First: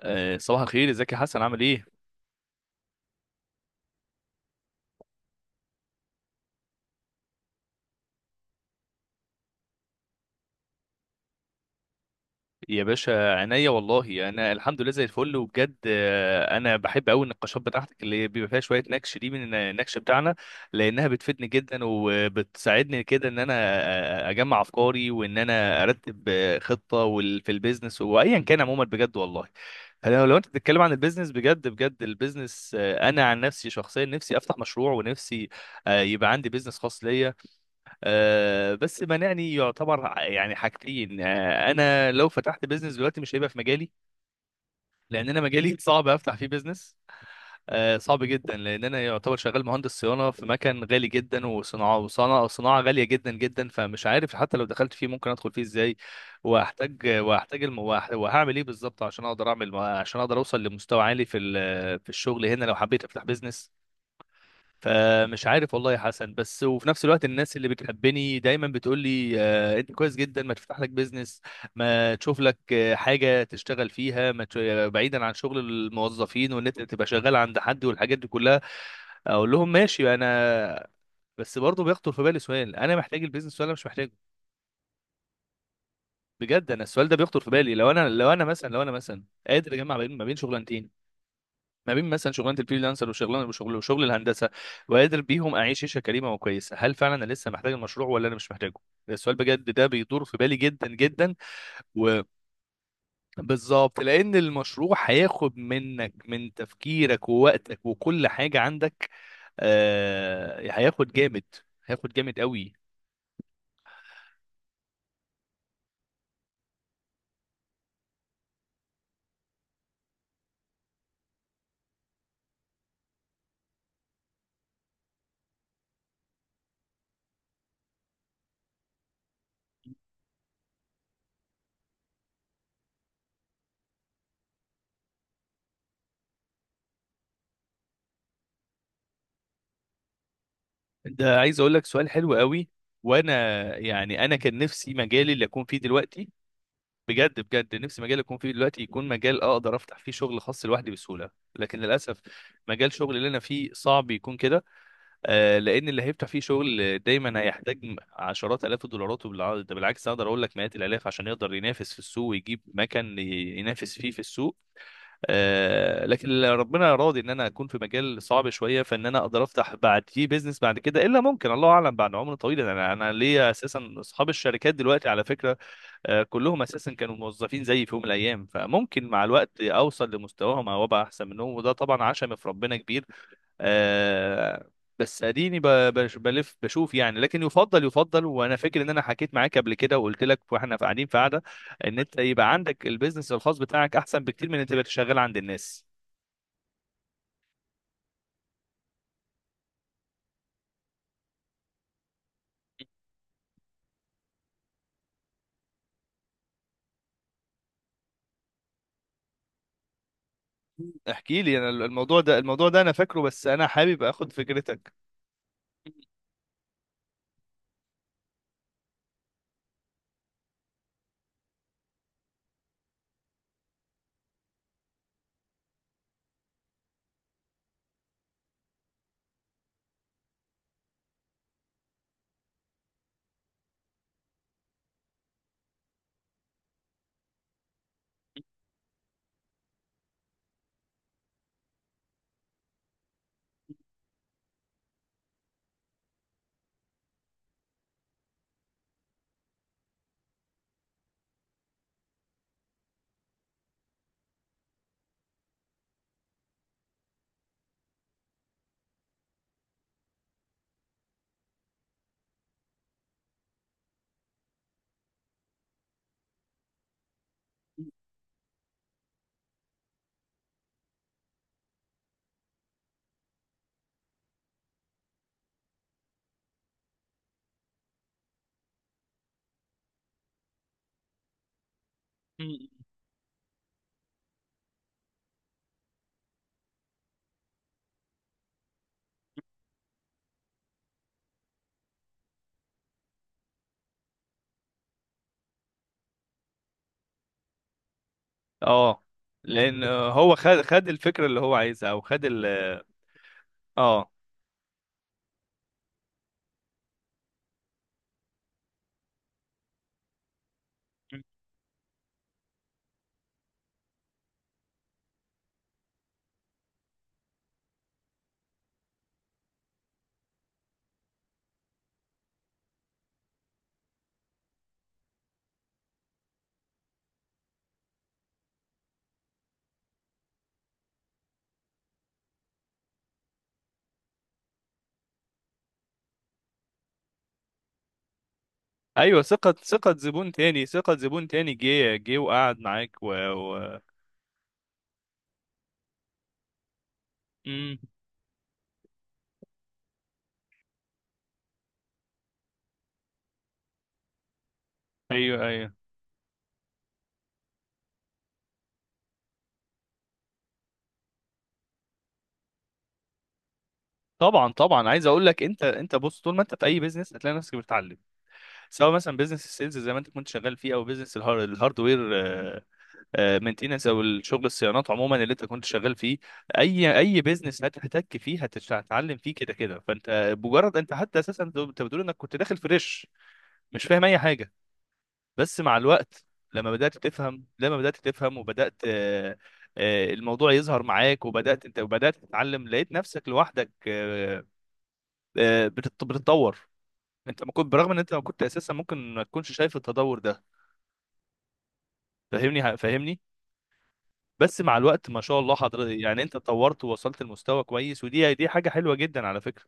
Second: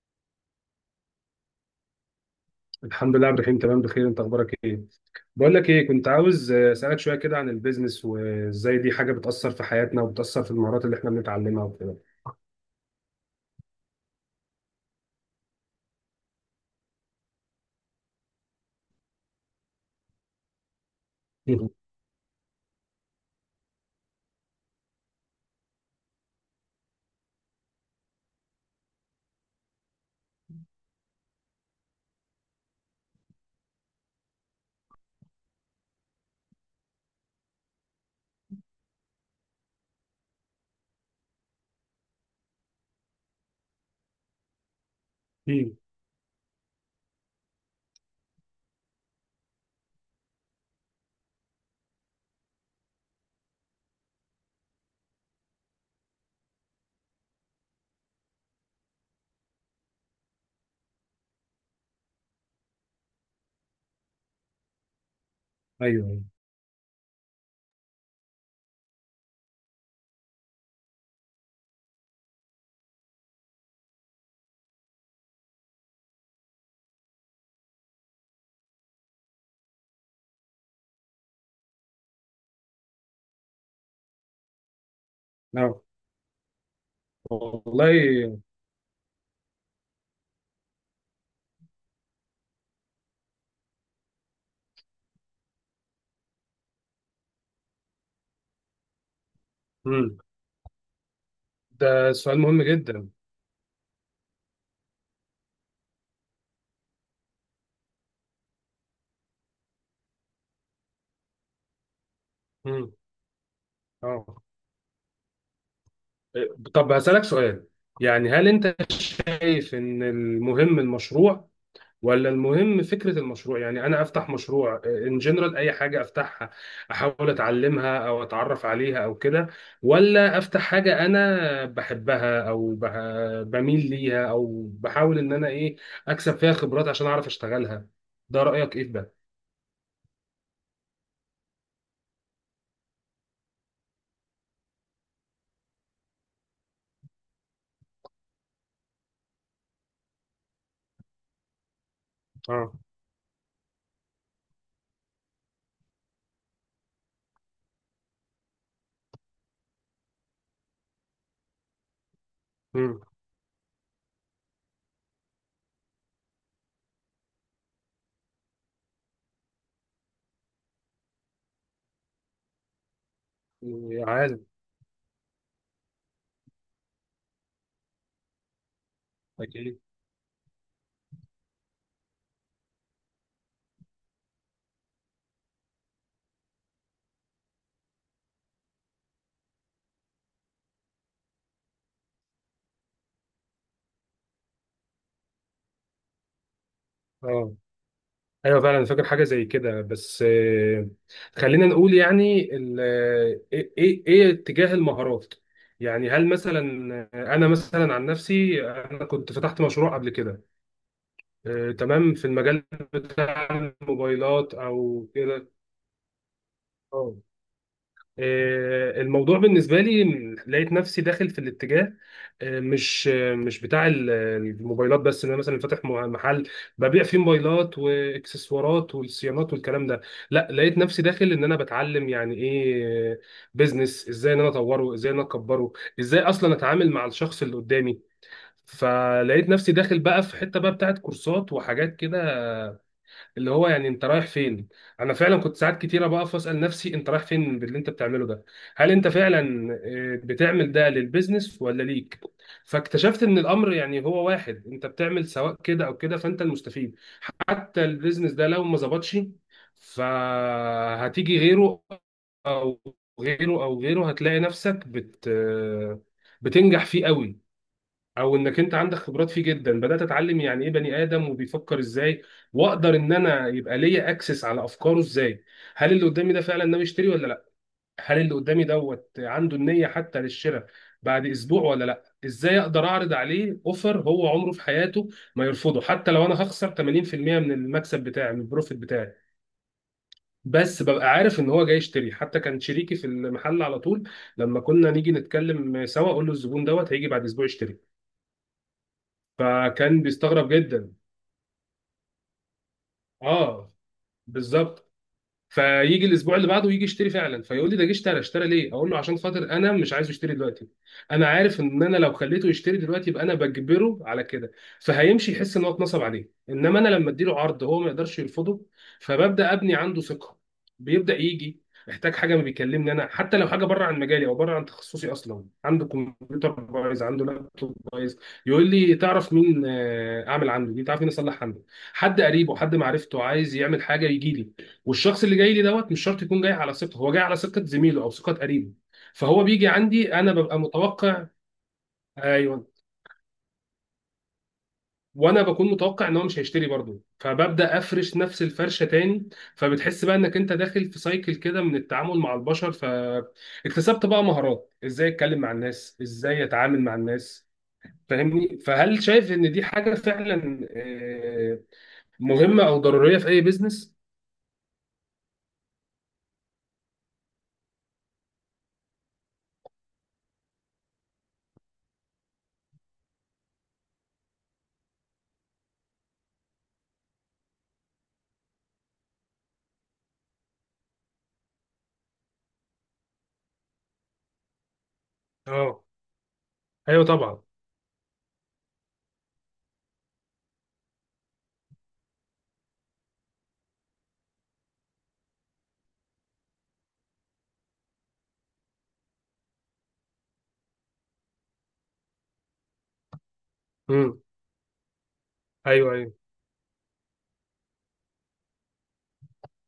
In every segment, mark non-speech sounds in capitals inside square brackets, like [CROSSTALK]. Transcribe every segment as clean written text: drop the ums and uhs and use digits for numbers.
صباح الخير، ازيك يا حسن؟ عامل ايه؟ الحمد لله يا عبد الرحيم، تمام بخير. انت اخبارك ايه؟ بقول لك ايه، كنت عاوز اسالك شويه كده عن البيزنس وازاي دي حاجه بتاثر في حياتنا وبتاثر في المهارات اللي احنا بنتعلمها وكده. يا باشا عينيا، والله انا الحمد لله زي الفل. وبجد انا بحب قوي النقاشات بتاعتك اللي بيبقى فيها شويه نكش، دي من النكش بتاعنا، لانها بتفيدني [LAUGHS] مم. جدا وبتساعدني كده ان انا اجمع افكاري، وان انا ارتب خطه في البيزنس وايا كان. عموما بجد والله، لو انت بتتكلم عن البيزنس، بجد بجد البيزنس، انا عن نفسي شخصيا نفسي افتح مشروع، ونفسي يبقى عندي بيزنس خاص ليا. بس مانعني يعتبر يعني حاجتين. انا لو فتحت بيزنس دلوقتي مش هيبقى في مجالي، لان انا مجالي مم. صعب افتح فيه بيزنس. صعب جدا، لان انا يعتبر شغال مهندس صيانه في مكان غالي جدا، وصناعه غاليه جدا جدا. فمش عارف حتى لو دخلت فيه ممكن ادخل فيه ازاي، واحتاج وهعمل ايه بالظبط عشان اقدر اعمل، عشان اقدر اوصل لمستوى عالي في الشغل هنا لو حبيت افتح بيزنس. فمش عارف والله يا ايوه. حسن. بس وفي نفس الوقت الناس اللي بتحبني دايما بتقول لي انت كويس جدا، ما تفتح لك بيزنس، ما تشوف لك حاجه تشتغل فيها، ما ت- بعيدا عن شغل الموظفين وان انت تبقى شغال عند حد والحاجات دي كلها. اقول لهم ماشي انا، بس برضه بيخطر في بالي سؤال: انا محتاج البيزنس ولا مش محتاجه؟ اه. بجد انا السؤال ده بيخطر في بالي، لو انا لو والله. انا مثلا لو انا مثلا قادر اجمع ما بين شغلانتين، ما بين مثلا شغلانه الفريلانسر، وشغل الهندسه، وقادر بيهم اعيش عيشه كريمه وكويسه. هل فعلا انا لسه محتاج المشروع ولا انا مش محتاجه؟ ده السؤال، بجد ده مم. بيدور في بالي جدا جدا. ده سؤال مهم جدا. وبالظبط لان المشروع هياخد منك، من تفكيرك ووقتك وكل حاجه عندك. هياخد جامد، هياخد جامد قوي. مم. اه. طب هسالك سؤال، يعني هل انت شايف ان المهم المشروع ولا المهم فكرة المشروع؟ يعني أنا أفتح مشروع إن جنرال أي حاجة أفتحها أحاول أتعلمها أو أتعرف عليها أو كده، ولا أفتح حاجة أنا بحبها أو بميل ليها، أو بحاول إن أنا أكسب فيها خبرات عشان أعرف أشتغلها؟ ده رأيك إيه في ده؟ ده عايز اقول لك، سؤال حلو قوي، وانا يعني انا كان نفسي مجالي اللي اكون فيه دلوقتي، بجد بجد نفسي مجال يكون فيه دلوقتي، يكون مجال اقدر افتح فيه شغل خاص لوحدي بسهوله. لكن للاسف آه. مجال شغل اللي انا فيه صعب يكون كده. لان اللي هيفتح فيه شغل دايما هيحتاج عشرات الاف الدولارات، ده بالعكس اقدر اقول لك مئات الالاف عشان يقدر ينافس في السوق ويجيب أمم. مكان ينافس فيه في السوق. لكن اللي ربنا راضي ان انا اكون في مجال صعب شويه، فان انا اقدر افتح بعديه بيزنس بعد كده، الا ممكن الله اعلم بعد عمر طويل. انا ليا اساسا اصحاب عالم. الشركات دلوقتي على فكره، كلهم اساسا كانوا موظفين زيي في يوم من الايام، فممكن مع الوقت أكيد. اوصل لمستواهم او ابقى احسن منهم، وده طبعا عشم في ربنا كبير. آه، بس اديني بلف بشوف يعني. لكن يفضل، وانا فاكر ان انا حكيت معاك قبل كده وقلت لك واحنا قاعدين في قعده، ان انت يبقى عندك البيزنس الخاص بتاعك احسن بكتير من ان انت تبقى شغال عند الناس. آه. ايوه فعلا، أنا فاكر حاجه زي كده، بس خلينا نقول يعني ايه ايه إيه اتجاه المهارات. يعني هل مثلا انا مثلا عن نفسي، انا كنت فتحت مشروع قبل كده. احكي لي انا تمام، الموضوع في ده، المجال الموضوع ده انا فاكره بس بتاع انا حابب اخد الموبايلات فكرتك. او كده. الموضوع بالنسبة لي، لقيت نفسي داخل في الاتجاه، مش بتاع الموبايلات بس، ان انا مثلا فاتح محل ببيع فيه موبايلات واكسسوارات والصيانات والكلام ده. لا، لقيت نفسي داخل ان انا بتعلم يعني ايه بيزنس، ازاي ان انا اطوره، ازاي ان انا اكبره، ازاي اصلا اتعامل مع الشخص اللي قدامي. فلقيت نفسي داخل بقى في حتة بقى بتاعت كورسات وحاجات كده، اللي هو يعني انت رايح فين. انا فعلا كنت ساعات كتيره بقف اسال نفسي انت رايح فين باللي انت بتعمله ده، هل انت فعلا بتعمل ده للبيزنس ولا ليك. فاكتشفت ان الامر يعني هو واحد، انت بتعمل سواء كده او كده فانت المستفيد. حتى البيزنس ده لو ما ظبطش، فهتيجي غيره او غيره او غيره، هتلاقي نفسك بت آه، بتنجح فيه قوي، او انك انت عندك خبرات فيه جدا. بدات اتعلم يعني ايه بني ادم وبيفكر ازاي، واقدر ان انا يبقى ليا اكسس على افكاره ازاي، هل اللي قدامي ده فعلا ناوي يشتري ولا لا، هل اللي قدامي دوت عنده النيه حتى للشراء بعد اسبوع ولا لا، ازاي اقدر اعرض عليه اوفر هو عمره في حياته ما يرفضه حتى لو انا هخسر 80% من المكسب بتاعي من البروفيت بتاعي، بس ببقى عارف ان هو جاي يشتري. حتى كان شريكي في المحل على طول، لما كنا نيجي نتكلم سوا اقول له الزبون دوت هيجي بعد اسبوع يشتري، اه، لان فكان هو بيستغرب خد جدا. الفكره اللي هو عايزها او خد ال اه، اه، بالظبط. فيجي الاسبوع اللي بعده يجي يشتري فعلا، فيقول لي ده جه اشترى، اشترى ليه، اقول له عشان خاطر انا مش عايزه يشتري دلوقتي. انا عارف ان انا لو خليته يشتري دلوقتي يبقى انا بجبره على كده، فهيمشي يحس ان هو اتنصب عليه، انما انا لما اديله عرض هو ما يقدرش يرفضه، فببدا ابني عنده ثقه. بيبدا يجي، احتاج حاجه ما بيكلمني انا حتى لو حاجه بره عن مجالي او بره عن تخصصي، اصلا عنده كمبيوتر بايظ، عنده لابتوب بايظ، يقول لي تعرف مين اعمل عنده دي، تعرف مين اصلح عنده. حد قريبه حد معرفته عايز يعمل حاجه يجي لي، والشخص اللي جاي لي دوت مش شرط يكون جاي على ثقه، هو جاي على ثقه زميله او ثقه قريبه، ايوه. فهو ثقة بيجي ثقة عندي زبون انا ببقى تاني، ثقة متوقع. زبون تاني، جه وقعد ايوه. معاك وانا بكون متوقع ان هو مش هيشتري برضه، مم. فببدا افرش نفس الفرشه تاني. فبتحس بقى انك انت داخل في سايكل كده من التعامل مع البشر، فاكتسبت بقى مهارات ازاي اتكلم ايوه، مع ايوه. الناس، ازاي اتعامل مع الناس. فاهمني؟ فهل شايف ان دي حاجه فعلا مهمه او ضروريه في اي بيزنس؟ طبعا طبعا عايز اقول لك، انت بص، طول ما انت في اي بيزنس هتلاقي نفسك بتتعلم، سواء مثلا بيزنس السيلز زي ما انت كنت شغال فيه او بيزنس الهاردوير مينتيننس، او الشغل الصيانات عموما اللي انت كنت شغال فيه. اي بيزنس هتحتك فيه، هتتعلم فيه كده كده. فانت مجرد انت، حتى اساسا انت بتقول انك كنت داخل فريش مش فاهم اي حاجة. بس مع اه. الوقت، لما بدأت ايوه طبعا. تفهم لما بدأت تفهم وبدأت الموضوع يظهر معاك، وبدأت انت وبدأت تتعلم، لقيت نفسك لوحدك بتتطور. انت ما كنت، برغم ان انت ما كنت اساسا، ممكن ما تكونش شايف التطور ده. فاهمني فاهمني. امم. بس مع الوقت ما شاء الله حضرتك ايوه. ايوه. يعني انت اتطورت ووصلت لمستوى كويس، ودي حاجة حلوة جدا على فكرة.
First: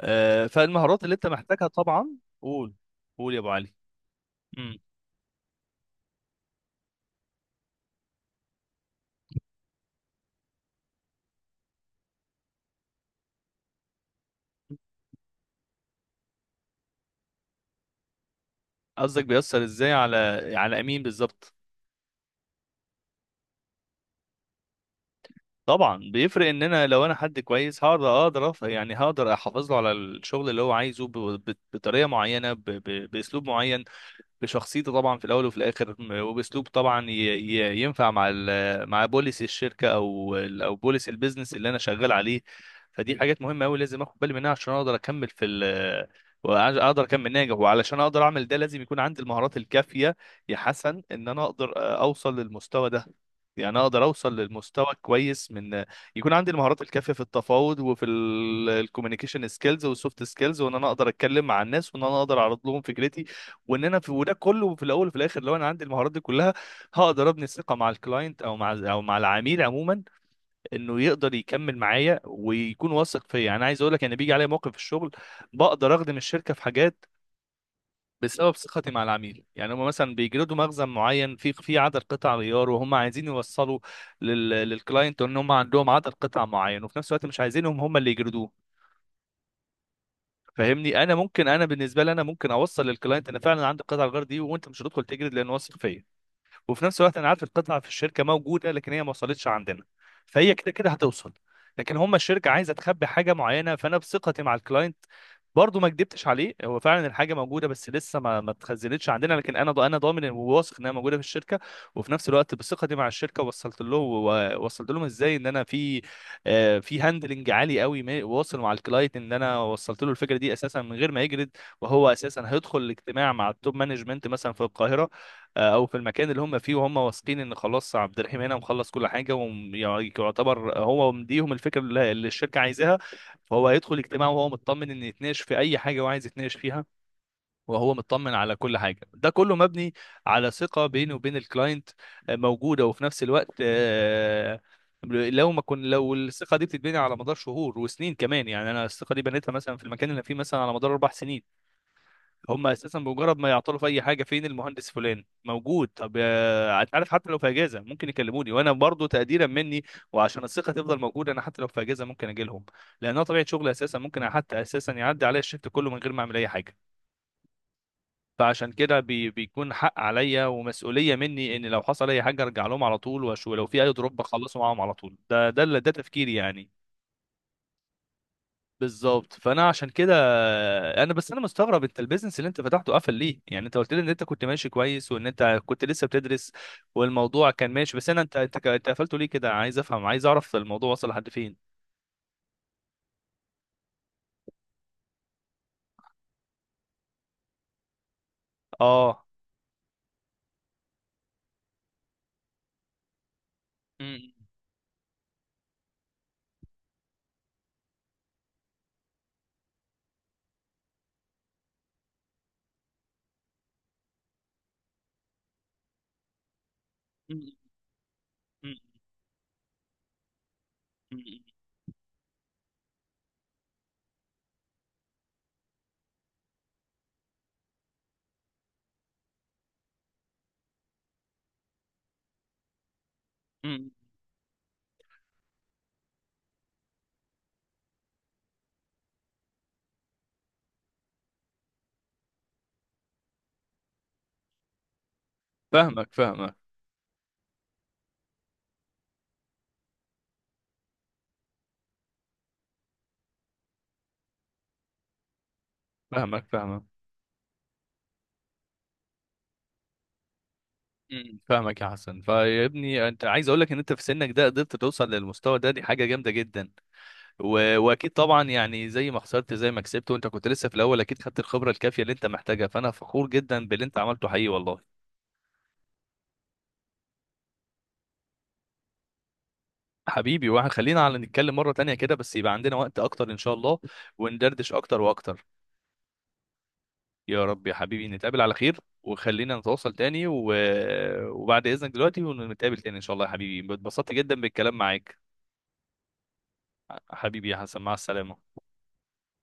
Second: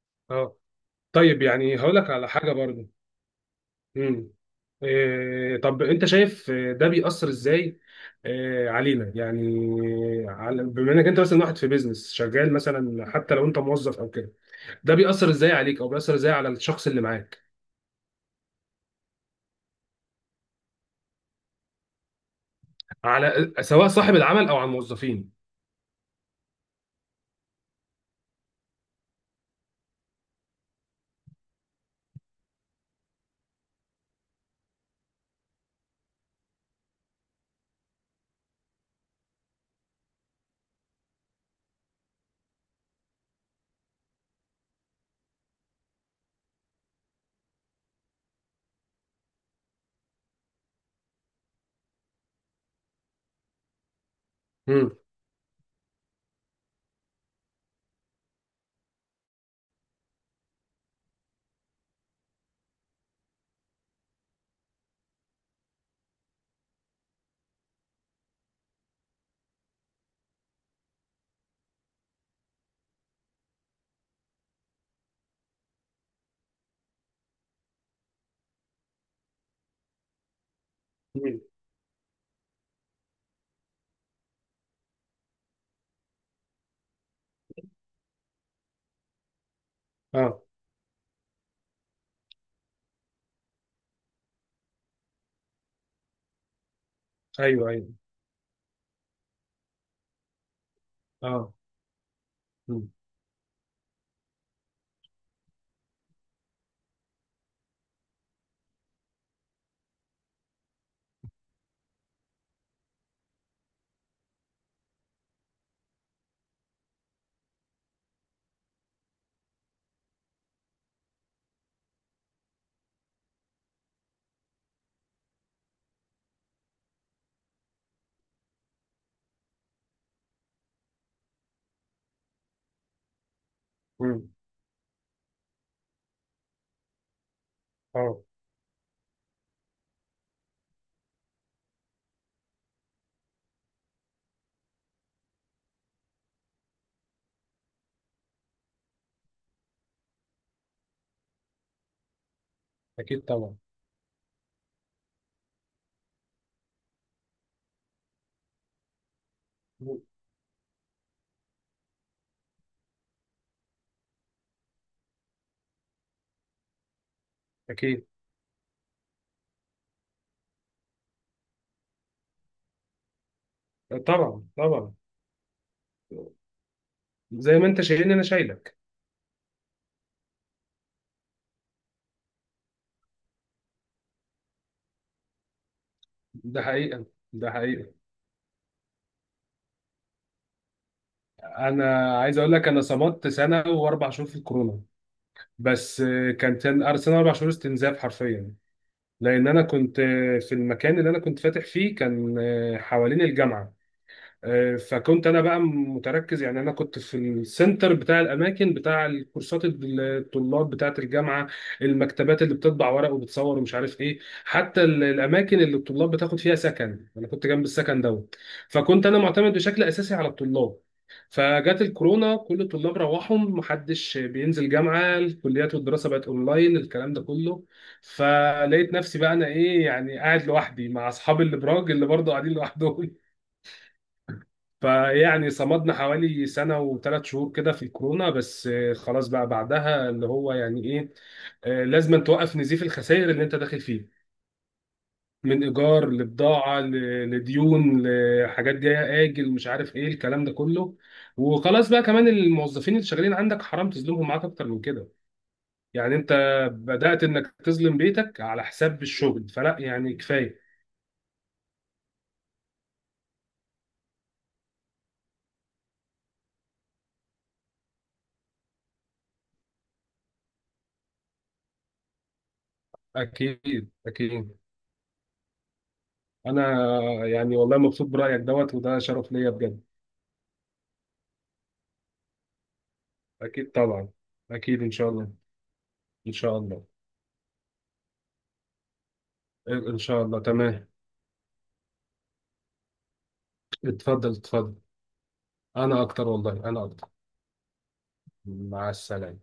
اه. فالمهارات اللي انت طيب، محتاجها يعني هقول طبعا، لك على حاجه قول. برضو. قول يا ابو علي. امم. مم. إيه، طب انت شايف ده بيأثر ازاي؟ إيه علينا يعني؟ على بما انك انت مثلا واحد في بيزنس شغال، مثلا حتى لو انت موظف او كده، ده بيأثر ازاي عليك او بيأثر ازاي على الشخص اللي معاك؟ قصدك بيأثر ازاي على امين بالظبط؟ على سواء صاحب العمل او على الموظفين. طبعا بيفرق ان انا لو انا حد كويس، يعني هقدر احافظ له على الشغل اللي هو عايزه بطريقه معينه، باسلوب معين، بشخصيته طبعا. في الاول وفي الاخر وباسلوب طبعا ينفع مع مع بوليس الشركه، او بوليس البيزنس اللي انا شغال عليه. فدي حاجات مهمه قوي لازم اخد بالي منها عشان اقدر اكمل في ال واقدر اكمل ناجح، وعلشان اقدر اعمل ده لازم يكون عندي المهارات الكافيه يا حسن، ان انا اقدر اوصل للمستوى ده، يعني اقدر اوصل للمستوى امم. كويس، من يكون عندي المهارات الكافيه في التفاوض وفي الكوميونيكيشن سكيلز والسوفت سكيلز، وان انا اقدر اتكلم مع الناس، وان انا اقدر اعرض لهم فكرتي، وان انا في، وده كله في الاول وفي الاخر، لو انا عندي المهارات دي كلها هقدر ابني الثقه مع الكلاينت، او مع العميل عموما، انه يقدر يكمل معايا ويكون واثق فيا. انا عايز اقول لك، انا بيجي عليا موقف في الشغل بقدر اخدم الشركه في حاجات بسبب ثقتي مع العميل. يعني هم مثلا بيجلدوا مخزن معين امم. في عدد قطع غيار، وهم عايزين يوصلوا للكلاينت ان هم عندهم عدد قطع معين، وفي نفس الوقت مش عايزينهم هم اللي يجلدوه. اه. فاهمني. انا بالنسبه لي انا ممكن اوصل للكلاينت انا فعلا عندي قطع الغيار دي، وانت مش هتدخل تجلد لان واثق فيا. وفي نفس الوقت انا عارف ايوه. القطعه ايوه. في الشركه موجوده، لكن هي ما وصلتش عندنا، فهي كده كده هتوصل. اه. لكن هم الشركه عايزه امم. تخبي حاجه معينه، فانا بثقتي مع الكلاينت برضو ما كدبتش عليه، هو فعلا الحاجه موجوده بس لسه ما اتخزنتش عندنا، لكن انا ضامن وواثق انها موجوده في الشركه. وفي نفس الوقت بثقتي مع الشركه وصلت له، ووصلت لهم ازاي ان انا في في هاندلنج عالي قوي، واصل مع الكلاينت، ان انا وصلت له الفكره دي اساسا من غير ما يجرد، وهو اساسا هيدخل الاجتماع مع التوب مانجمنت مثلا في القاهره، او في المكان اللي هم فيه، وهم واثقين ان خلاص عبد الرحيم هنا مخلص كل حاجه، ويعتبر هو مديهم الفكره اللي الشركه عايزاها. فهو هيدخل اجتماع امم. وهو مطمن ان يتناقش في اي حاجه هو عايز يتناقش فيها، وهو اه. مطمن على كل حاجه. ده كله مبني على ثقه بينه وبين الكلاينت موجوده. وفي نفس الوقت لو ما كن لو الثقه دي بتتبني على مدار شهور وسنين كمان، يعني انا الثقه دي بنيتها مثلا في المكان اللي أنا فيه مثلا على مدار 4 سنين. هم اساسا اكيد بمجرد ما طبعا. يعطلوا في اي حاجه: فين المهندس فلان موجود؟ طب انت عارف، حتى لو في اجازه ممكن يكلموني، وانا برضو تقديرا مني مم. وعشان الثقه تفضل موجوده انا حتى لو في اجازه ممكن اجي لهم، لانها طبيعه شغلي اساسا. ممكن حتى اساسا يعدي عليا الشفت كله من غير ما اعمل اي حاجه. اكيد فعشان كده بيكون حق عليا ومسؤوليه مني ان لو حصل اي حاجه ارجع لهم على طول، ولو في اي دروب طبعا اخلصه معاهم على طبعا. طول. ده تفكيري يعني. زي ما انت شايلني انا شايلك. بالظبط، فانا عشان كده انا بس مستغرب، انت البيزنس اللي انت فتحته قفل ليه؟ يعني انت قلت لي ان انت كنت ماشي كويس وان انت كنت لسه بتدرس ده حقيقة. والموضوع ده كان حقيقة، ماشي، بس انا انت انت ك- انت قفلته ليه كده؟ عايز افهم، عايز اعرف الموضوع وصل لحد فين. انا عايز اقول لك انا صمدت سنه و4 شهور في الكورونا، بس كان سنة و4 شهور استنزاف حرفيا. اه، لان انا كنت في المكان اللي انا كنت فاتح فيه، كان حوالين الجامعه. م- فكنت انا بقى متركز، يعني انا كنت في السنتر بتاع الاماكن بتاع الكورسات، الطلاب بتاعه الجامعه، المكتبات اللي بتطبع ورق وبتصور ومش عارف ايه. حتى الاماكن اللي الطلاب بتاخد فيها سكن انا كنت جنب م- السكن دوت، م- فكنت انا معتمد بشكل اساسي على الطلاب. م- م- فجت الكورونا كل الطلاب روحوا، محدش بينزل جامعه، الكليات والدراسه بقت اونلاين، الكلام ده كله. فلقيت نفسي بقى انا ايه يعني قاعد لوحدي مع اصحابي الابراج اللي برضه قاعدين لوحدهم. م- فيعني صمدنا حوالي سنة و3 شهور كده في الكورونا، بس خلاص بقى بعدها اللي هو يعني ايه، لازم توقف نزيف الخسائر اللي انت داخل فيه من فاهمك ايجار فاهمك لبضاعة لديون لحاجات جاية اجل مش عارف ايه الكلام ده كله. وخلاص بقى، كمان الموظفين اللي شغالين عندك حرام تظلمهم معاك اكتر من كده. يعني انت فاهمك فاهمك. بدأت انك تظلم بيتك على حساب الشغل، فلا، يعني كفاية. مم، فاهمك يا حسن. فيا ابني، انت عايز اقول لك ان انت في سنك ده قدرت توصل للمستوى ده، دي حاجه جامده جدا. واكيد طبعا يعني زي ما خسرت زي ما كسبت، وانت كنت لسه في الاول اكيد خدت الخبره الكافيه اللي انت محتاجها، فانا فخور جدا باللي اكيد انت عملته حقيقي اكيد. والله. انا يعني والله مبسوط برأيك دوت، وده شرف ليا بجد. حبيبي واحد، خلينا على نتكلم مره تانية كده بس يبقى عندنا وقت اكتر ان شاء أكيد الله، طبعا. وندردش أكيد إن اكتر شاء الله. واكتر. إن شاء الله. يا رب يا حبيبي نتقابل على خير، وخلينا نتواصل إن شاء تاني الله تمام. وبعد اذنك دلوقتي، ونتقابل تاني ان شاء الله يا حبيبي. اتبسطت اتفضل جدا اتفضل. بالكلام معاك. أنا أكتر، والله أنا أكتر. حبيبي يا حسن، مع السلامه. مع السلامة.